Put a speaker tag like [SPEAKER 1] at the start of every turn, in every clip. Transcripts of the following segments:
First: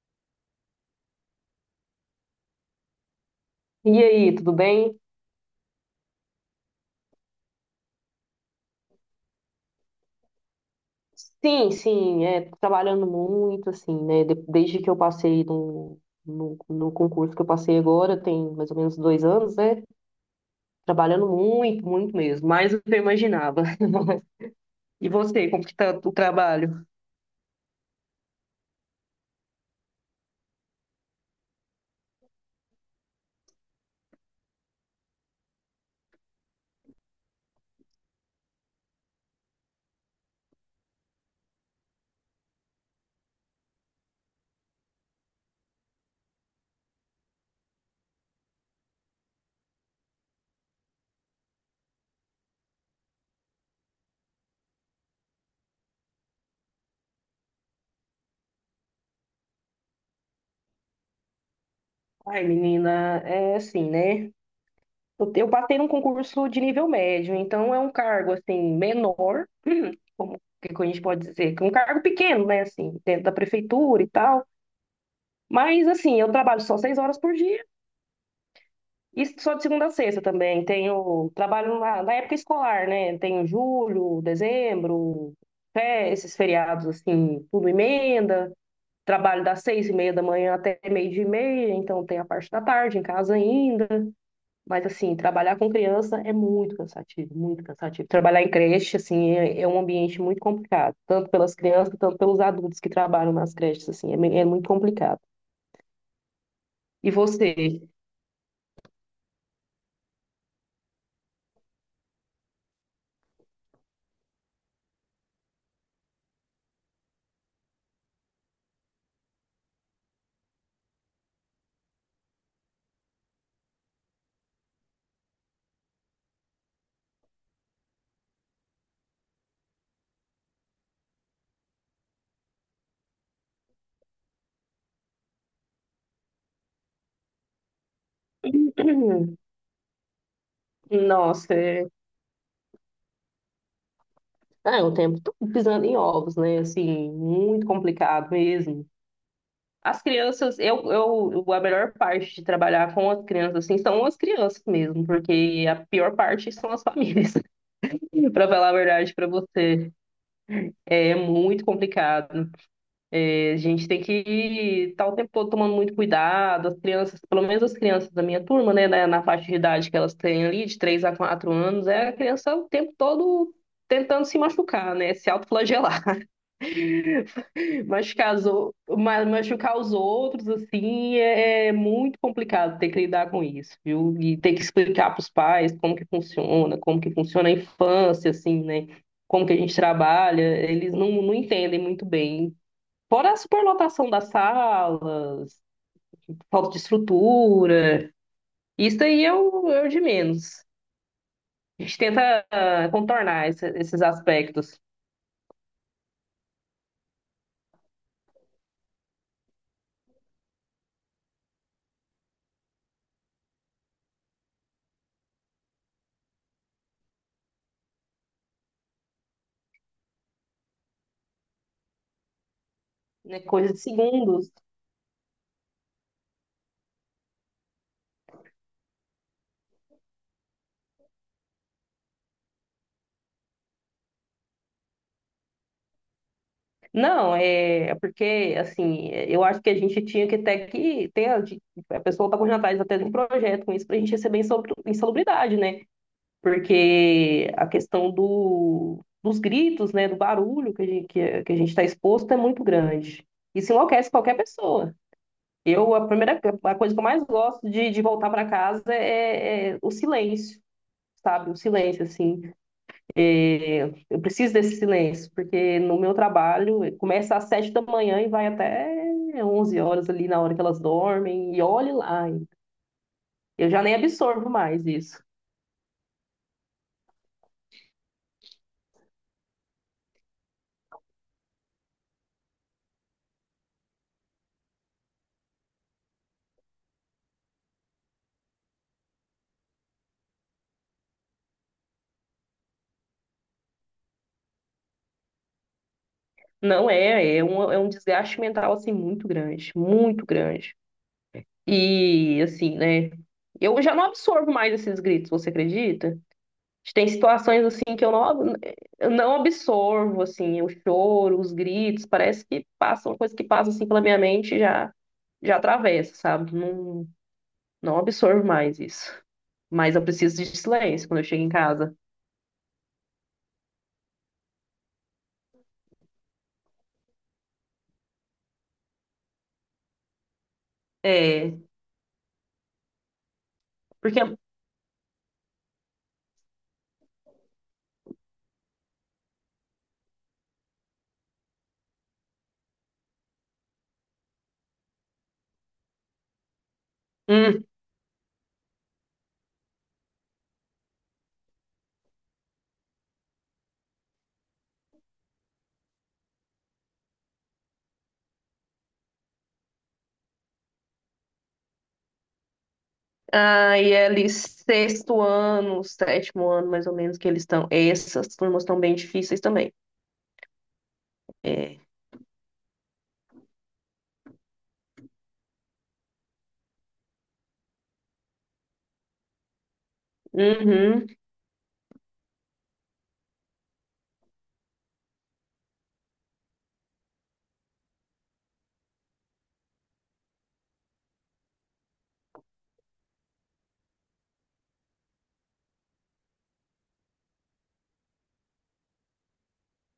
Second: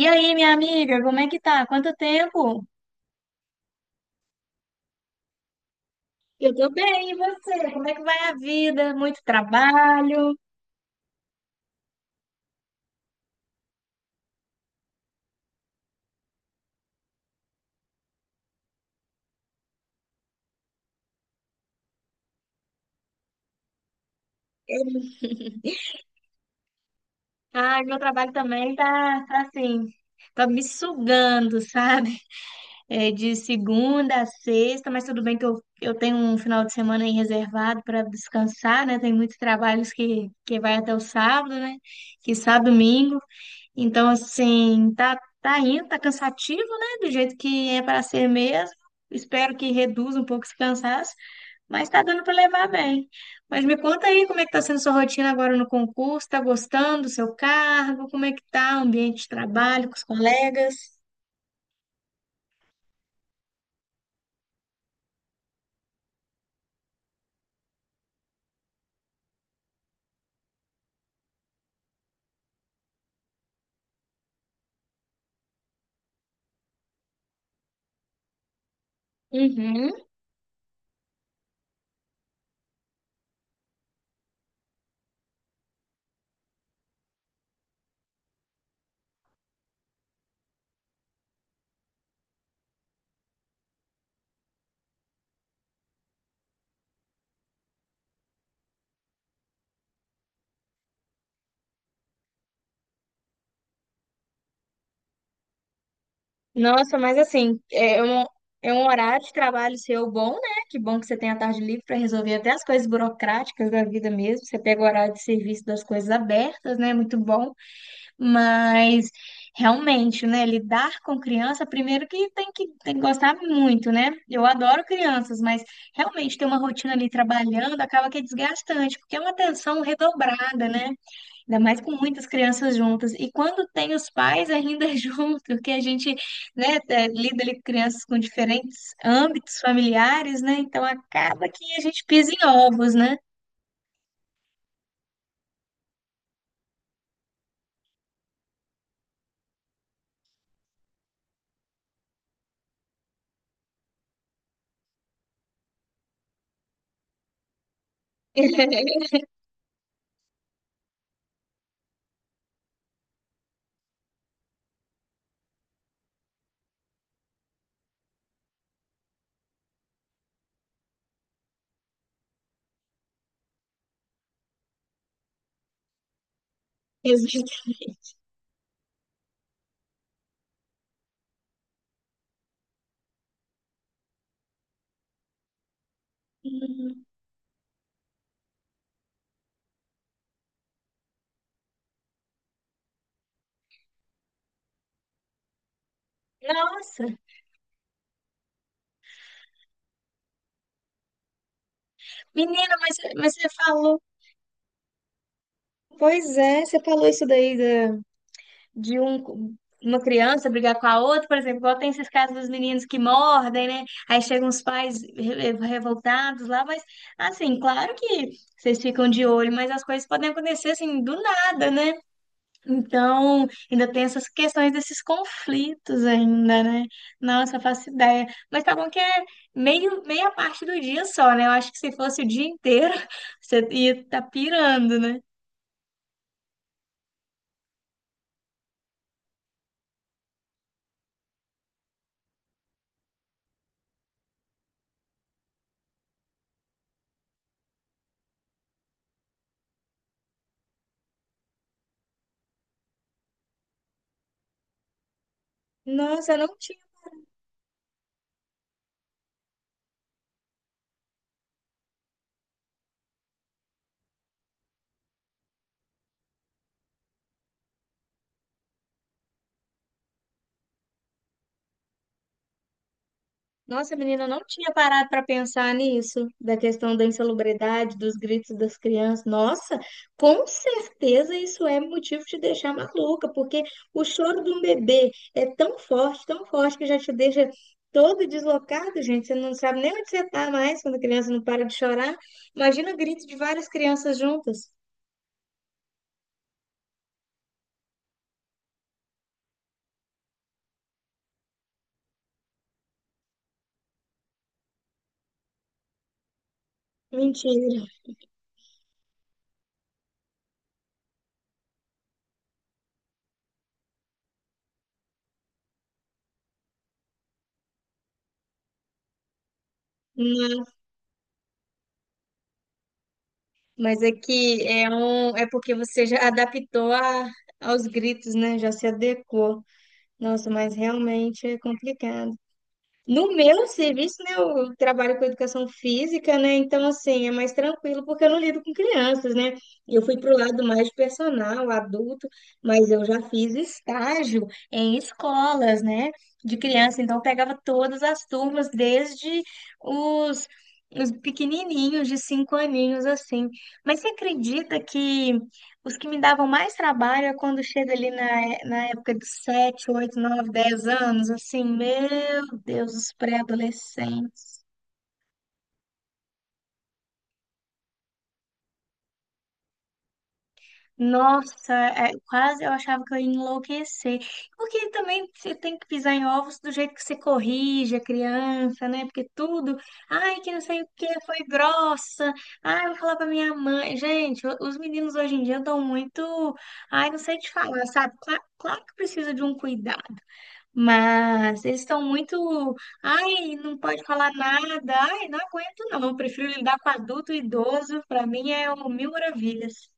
[SPEAKER 1] E aí, minha amiga, como é que tá? Quanto tempo?
[SPEAKER 2] E aí, tudo bem?
[SPEAKER 1] Eu tô bem, e você? Como é que vai a vida? Muito trabalho?
[SPEAKER 2] Sim, sim, é, tô trabalhando muito, assim, né? Desde que eu passei no concurso que eu passei agora, tem mais ou menos 2 anos, né? Trabalhando muito, muito mesmo, mais do que eu imaginava. E você, como que tá o trabalho?
[SPEAKER 1] Ai, meu trabalho também tá assim, tá me sugando, sabe? É de segunda a sexta, mas tudo bem que eu tenho um final de semana aí reservado para descansar, né? Tem muitos trabalhos que vai até o sábado, né? Que sábado, domingo. Então, assim, tá indo, tá cansativo, né? Do jeito que é para ser mesmo. Espero que reduza um pouco esse cansaço, mas tá dando para levar bem. Mas me conta aí como é que tá sendo sua rotina agora no concurso, tá gostando do seu cargo, como é que tá o ambiente de trabalho com os colegas?
[SPEAKER 2] Ai, menina, é assim, né? Eu passei num concurso de nível médio, então é um cargo, assim, menor, como que a gente pode dizer, que é um cargo pequeno, né? Assim, dentro da prefeitura e tal. Mas, assim, eu trabalho só 6 horas por dia. Isso só de segunda
[SPEAKER 1] Uhum.
[SPEAKER 2] a sexta também. Tenho trabalho na época escolar, né? Tenho julho, dezembro, fé, esses feriados assim, tudo emenda. Trabalho das 6h30 da manhã até meio-dia e meia, então tem a parte da tarde em casa ainda. Mas assim, trabalhar com criança é muito cansativo, muito cansativo. Trabalhar em creche, assim, é um ambiente muito complicado, tanto pelas crianças, tanto pelos adultos que trabalham nas creches, assim, é muito complicado.
[SPEAKER 1] Nossa,
[SPEAKER 2] E
[SPEAKER 1] mas assim,
[SPEAKER 2] você?
[SPEAKER 1] é um horário de trabalho seu bom, né? Que bom que você tem a tarde livre para resolver até as coisas burocráticas da vida mesmo. Você pega o horário de serviço das coisas abertas, né? Muito bom. Mas realmente, né, lidar com criança, primeiro que tem que gostar muito, né? Eu adoro crianças, mas realmente ter uma rotina ali trabalhando acaba que é desgastante, porque é uma atenção redobrada, né? Ainda mais com muitas crianças juntas. E quando tem os pais ainda junto, que a gente, né, é, lida ali com crianças com diferentes âmbitos familiares, né? Então acaba
[SPEAKER 2] Nossa,
[SPEAKER 1] que a gente pisa em ovos, né?
[SPEAKER 2] ah, é um tempo todo pisando em ovos, né? Assim, muito complicado mesmo. As crianças, a melhor parte de trabalhar com as crianças, assim, são as crianças mesmo, porque a pior parte são as famílias. Para falar a verdade para você. É muito complicado. É, a gente tem que estar o tempo todo tomando muito cuidado. As crianças, pelo menos as crianças da minha turma, né, na faixa de idade que elas têm ali, de 3 a 4 anos, é a criança o tempo todo tentando se machucar, né? Se autoflagelar.
[SPEAKER 1] Exato.
[SPEAKER 2] Machucar, machucar os outros, assim, é muito complicado ter que lidar com isso, viu? E ter que explicar para os pais como que funciona a infância, assim, né? Como que a gente trabalha, eles não entendem muito bem. Fora a superlotação das salas, falta de
[SPEAKER 1] Nossa,
[SPEAKER 2] estrutura, isso aí é o de menos. A gente tenta
[SPEAKER 1] menina, mas você
[SPEAKER 2] contornar
[SPEAKER 1] falou.
[SPEAKER 2] esses aspectos,
[SPEAKER 1] Pois é, você falou isso daí de um, uma criança brigar com a outra, por exemplo, igual tem esses casos dos meninos que mordem, né? Aí chegam os pais revoltados lá, mas assim, claro que vocês ficam de olho, mas as coisas podem acontecer assim do nada, né?
[SPEAKER 2] né?
[SPEAKER 1] Então,
[SPEAKER 2] Coisa de
[SPEAKER 1] ainda tem essas
[SPEAKER 2] segundos.
[SPEAKER 1] questões desses conflitos ainda, né? Nossa, eu faço ideia. Mas tá bom que é meia parte do dia só, né? Eu acho que se fosse o dia inteiro, você ia estar pirando, né?
[SPEAKER 2] Não, é porque, assim, eu acho que a gente tinha que até que ter, a pessoa está correndo atrás até de um projeto com isso para a gente receber insalubridade, né? Porque a questão dos gritos, né, do barulho que a gente está exposto é muito grande. Isso enlouquece qualquer pessoa. Eu, a
[SPEAKER 1] Nossa, eu
[SPEAKER 2] primeira,
[SPEAKER 1] não
[SPEAKER 2] a
[SPEAKER 1] tinha
[SPEAKER 2] coisa que eu mais gosto de voltar para casa é o silêncio, sabe? O silêncio, assim. É, eu preciso desse silêncio, porque no meu trabalho começa às 7 da manhã e vai até 11 horas ali na hora que elas dormem, e olhe lá. Eu já nem
[SPEAKER 1] Nossa, menina, eu não
[SPEAKER 2] absorvo
[SPEAKER 1] tinha
[SPEAKER 2] mais
[SPEAKER 1] parado
[SPEAKER 2] isso.
[SPEAKER 1] para pensar nisso, da questão da insalubridade, dos gritos das crianças. Nossa, com certeza isso é motivo de deixar maluca, porque o choro de um bebê é tão forte, que já te deixa todo deslocado, gente. Você não sabe nem onde você está mais quando a criança não para de chorar. Imagina o grito de várias crianças juntas.
[SPEAKER 2] Não, é um desgaste mental assim muito grande, muito grande. E assim, né? Eu já não absorvo mais esses gritos, você acredita? Tem situações
[SPEAKER 1] Mentira.
[SPEAKER 2] assim que eu não absorvo, assim, o choro, os gritos, parece que passa uma coisa que passa assim pela minha mente e já já atravessa, sabe? Não, não absorvo mais isso. Mas eu preciso de
[SPEAKER 1] Não,
[SPEAKER 2] silêncio quando eu chego em casa.
[SPEAKER 1] mas é que é porque você já adaptou aos gritos, né? Já se adequou. Nossa, mas realmente
[SPEAKER 2] É,
[SPEAKER 1] é complicado. No meu serviço,
[SPEAKER 2] porque
[SPEAKER 1] né, eu trabalho com educação física, né? Então, assim, é mais tranquilo porque eu não lido com crianças, né? Eu fui pro lado mais personal, adulto, mas eu já fiz estágio em escolas, né, de criança. Então, eu pegava
[SPEAKER 2] hum,
[SPEAKER 1] todas as turmas, desde os, os pequenininhos, de 5 aninhos, assim. Mas você acredita que os que me davam mais trabalho é quando chega ali na época de 7, 8, 9, 10 anos, assim, meu Deus, os
[SPEAKER 2] aí é ali
[SPEAKER 1] pré-adolescentes.
[SPEAKER 2] sexto ano, sétimo ano, mais ou menos, que eles estão. Essas turmas estão bem difíceis também.
[SPEAKER 1] Nossa,
[SPEAKER 2] É.
[SPEAKER 1] é, quase eu achava que eu ia enlouquecer. Porque também você tem que pisar em ovos do jeito que você corrige a criança, né? Porque tudo, ai, que não sei o que,
[SPEAKER 2] Uhum.
[SPEAKER 1] foi grossa, ai, eu vou falar pra minha mãe. Gente, os meninos hoje em dia dão muito, ai, não sei te falar, sabe? Claro, que precisa de um cuidado. Mas eles estão muito, ai, não pode falar nada, ai, não aguento não, eu prefiro lidar com adulto e idoso, para mim é o mil maravilhas.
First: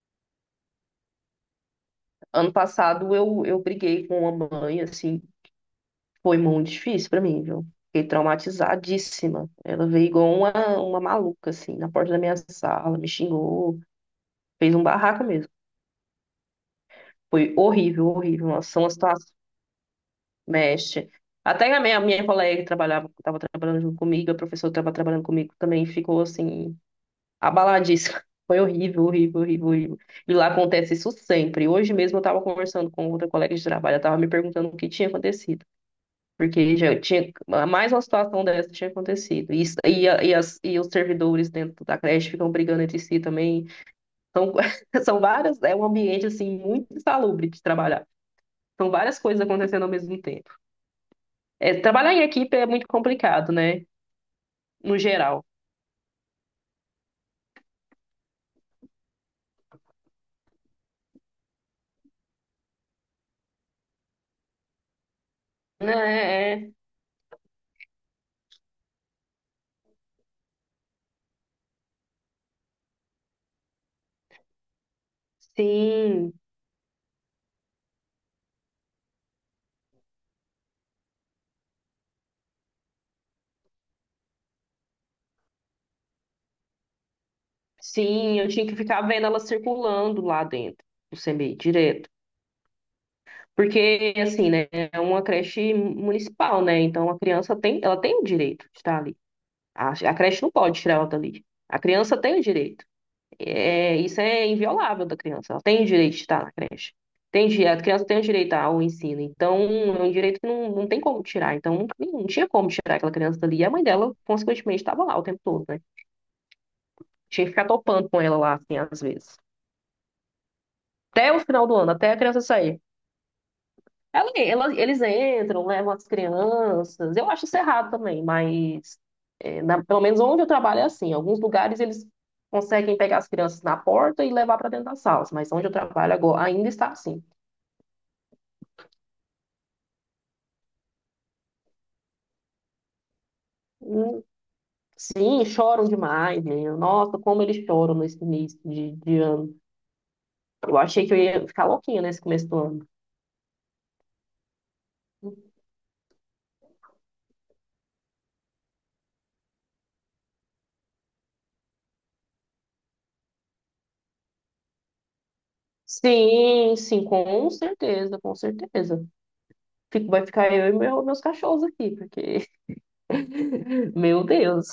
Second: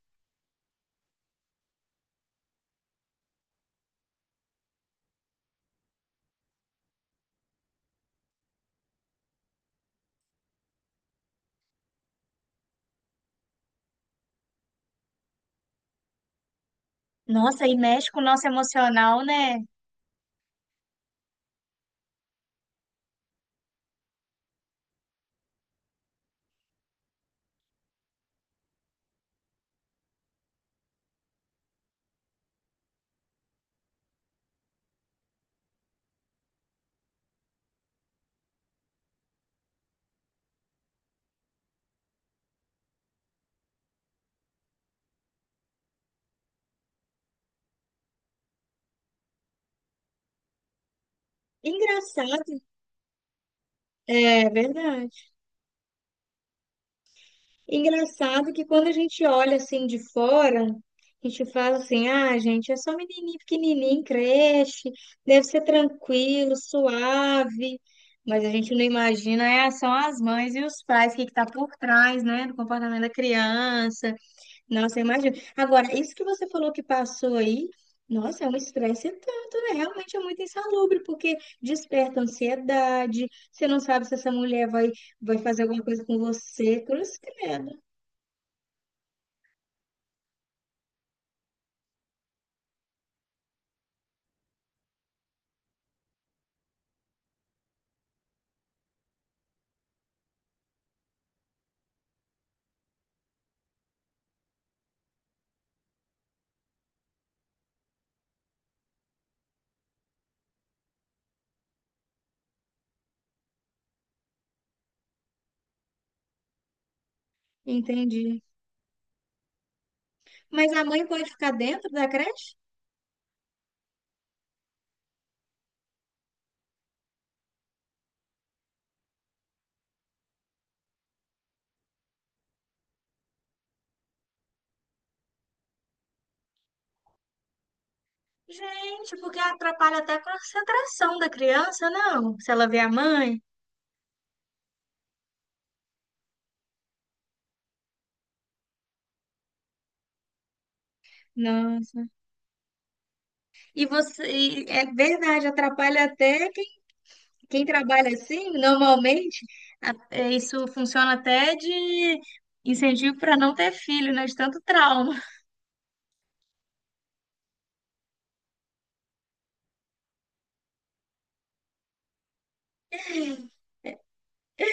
[SPEAKER 2] Ano passado eu briguei com uma mãe, assim. Foi muito difícil pra mim, viu? Fiquei traumatizadíssima. Ela veio igual uma maluca, assim, na porta da minha sala, me xingou, fez um barraco mesmo. Foi
[SPEAKER 1] Nossa, e
[SPEAKER 2] horrível,
[SPEAKER 1] mexe com o nosso
[SPEAKER 2] horrível. Nossa, são as
[SPEAKER 1] emocional,
[SPEAKER 2] situações situação
[SPEAKER 1] né?
[SPEAKER 2] mexe. Até a minha colega que trabalhava, estava trabalhando junto comigo, a professora que estava trabalhando comigo também ficou, assim, abaladíssima. Foi horrível, horrível, horrível, horrível. E lá acontece isso sempre. Hoje mesmo eu estava conversando com outra colega de trabalho, ela estava me perguntando o que tinha acontecido. Porque já tinha mais uma situação dessa tinha acontecido. E, os servidores dentro da creche ficam brigando entre si também. São, são várias, é um ambiente assim muito insalubre de trabalhar. São várias coisas acontecendo ao mesmo tempo. É, trabalhar em equipe
[SPEAKER 1] Engraçado.
[SPEAKER 2] é muito complicado, né?
[SPEAKER 1] É
[SPEAKER 2] No
[SPEAKER 1] verdade.
[SPEAKER 2] geral.
[SPEAKER 1] Engraçado que quando a gente olha assim de fora, a gente fala assim: ah, gente, é só menininho pequenininho, creche, deve ser
[SPEAKER 2] É,
[SPEAKER 1] tranquilo,
[SPEAKER 2] é.
[SPEAKER 1] suave. Mas a gente não imagina, é, são as mães e os pais, o que que tá por trás, né, do comportamento da criança. Nossa, imagina. Agora, isso que
[SPEAKER 2] Sim,
[SPEAKER 1] você falou que passou aí, nossa, é um estresse tanto, né? Realmente é muito insalubre, porque desperta ansiedade, você não sabe se essa mulher vai fazer alguma coisa com você, cruz credo.
[SPEAKER 2] sim, eu tinha que ficar vendo ela circulando lá dentro do CMEI, direto. Porque, assim, né, é uma creche municipal, né? Então a criança tem, ela tem o direito de estar ali. A creche não pode tirar ela dali. A criança tem o direito. É, isso é inviolável da criança. Ela tem o direito de estar na creche. A criança tem o direito ao ensino. Então, é um direito que não tem como tirar. Então, não, não tinha como tirar aquela criança dali. E a mãe dela, consequentemente, estava lá o tempo todo, né? Tinha que ficar topando com ela
[SPEAKER 1] Entendi.
[SPEAKER 2] lá, assim, às vezes.
[SPEAKER 1] Mas a mãe pode
[SPEAKER 2] Até o
[SPEAKER 1] ficar
[SPEAKER 2] final do
[SPEAKER 1] dentro
[SPEAKER 2] ano,
[SPEAKER 1] da
[SPEAKER 2] até a criança
[SPEAKER 1] creche?
[SPEAKER 2] sair. Eles entram, levam as crianças. Eu acho isso errado também, mas pelo menos onde eu trabalho é assim. Em alguns lugares eles conseguem pegar as crianças na porta e levar para dentro das salas, mas onde eu trabalho agora ainda está assim.
[SPEAKER 1] Gente, porque atrapalha até a concentração da criança, não? Se ela vê a mãe.
[SPEAKER 2] Hum, Sim, choram demais, menino. Nossa, como eles choram nesse início de ano. Eu achei que eu ia ficar louquinha
[SPEAKER 1] Nossa.
[SPEAKER 2] nesse começo do ano.
[SPEAKER 1] E você, e é verdade, atrapalha até quem trabalha assim, normalmente. É, isso funciona até de incentivo para não ter filho, né? De tanto trauma.
[SPEAKER 2] Sim, sim, com certeza, com certeza. Vai ficar eu e meus cachorros aqui, porque, meu Deus.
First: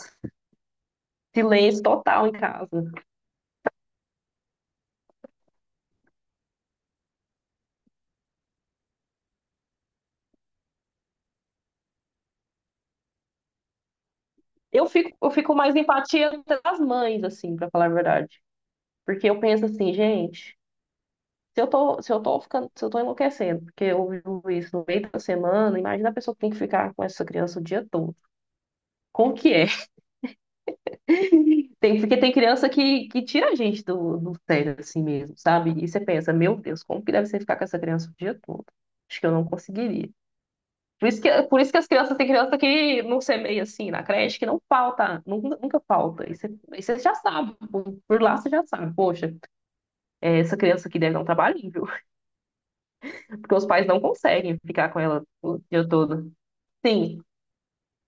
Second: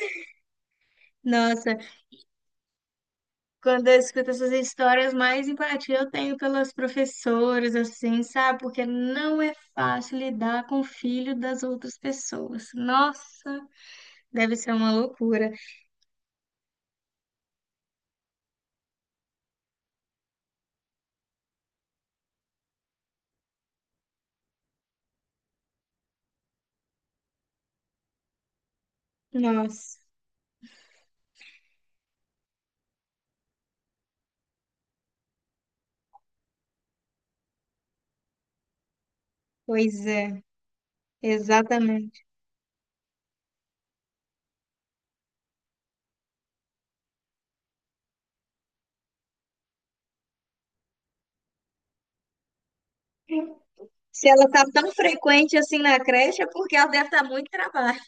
[SPEAKER 1] Nossa,
[SPEAKER 2] Silêncio total em casa.
[SPEAKER 1] quando eu escuto essas histórias, mais empatia eu tenho pelas professoras, assim, sabe? Porque não é fácil lidar com o filho das outras pessoas. Nossa, deve ser
[SPEAKER 2] Eu
[SPEAKER 1] uma
[SPEAKER 2] fico, eu
[SPEAKER 1] loucura.
[SPEAKER 2] fico mais empatia das mães, assim, pra falar a verdade. Porque eu penso assim, gente, se eu tô enlouquecendo, porque eu vivo isso no meio da semana, imagina a pessoa que tem que ficar com essa criança o dia todo. Como que é?
[SPEAKER 1] Nossa,
[SPEAKER 2] Tem, porque tem criança que tira a gente do sério, assim mesmo, sabe? E você pensa, meu Deus, como que deve ser ficar com essa criança o dia todo? Acho que eu não
[SPEAKER 1] pois
[SPEAKER 2] conseguiria.
[SPEAKER 1] é,
[SPEAKER 2] Por isso que as crianças,
[SPEAKER 1] exatamente.
[SPEAKER 2] tem criança que não semeia assim na creche, que não falta, nunca, nunca falta. E você já sabe, por lá você já sabe, poxa, essa criança aqui deve dar um trabalhinho, viu? Porque os pais não
[SPEAKER 1] Se ela
[SPEAKER 2] conseguem
[SPEAKER 1] tá
[SPEAKER 2] ficar
[SPEAKER 1] tão
[SPEAKER 2] com ela
[SPEAKER 1] frequente
[SPEAKER 2] o
[SPEAKER 1] assim
[SPEAKER 2] dia
[SPEAKER 1] na
[SPEAKER 2] todo.
[SPEAKER 1] creche, é porque ela deve
[SPEAKER 2] Sim,
[SPEAKER 1] estar muito trabalho.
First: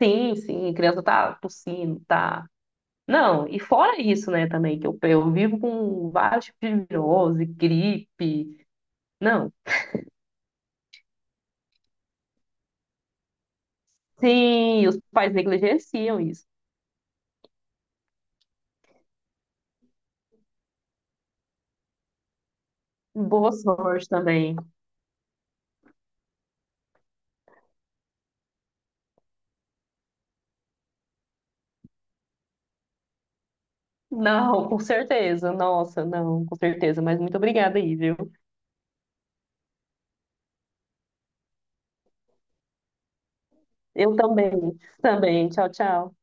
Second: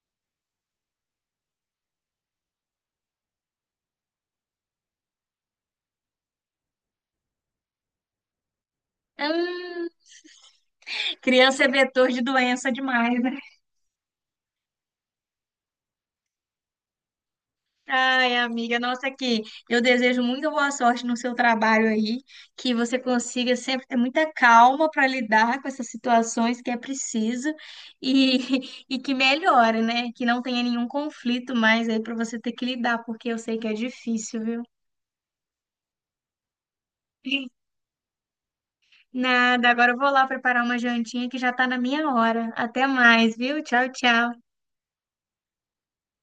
[SPEAKER 2] sim, sim, a criança tá tossindo, tá. Não, e fora isso, né, também, que eu vivo com vários tipos de virose, gripe. Não,
[SPEAKER 1] Hum, criança é vetor de doença demais, né?
[SPEAKER 2] sim, os pais negligenciam isso.
[SPEAKER 1] Ai, amiga, nossa, que eu desejo muita boa sorte no seu trabalho aí, que você
[SPEAKER 2] Boa
[SPEAKER 1] consiga sempre ter
[SPEAKER 2] sorte
[SPEAKER 1] muita
[SPEAKER 2] também.
[SPEAKER 1] calma para lidar com essas situações que é preciso e, e que melhore, né? Que não tenha nenhum conflito mais aí para você ter que lidar, porque eu sei que é difícil, viu?
[SPEAKER 2] Não, com certeza. Nossa, não, com certeza. Mas muito obrigada aí, viu?
[SPEAKER 1] Nada, agora eu vou lá preparar uma jantinha que já tá na minha hora. Até mais, viu? Tchau,
[SPEAKER 2] Eu
[SPEAKER 1] tchau.
[SPEAKER 2] também. Também. Tchau, tchau.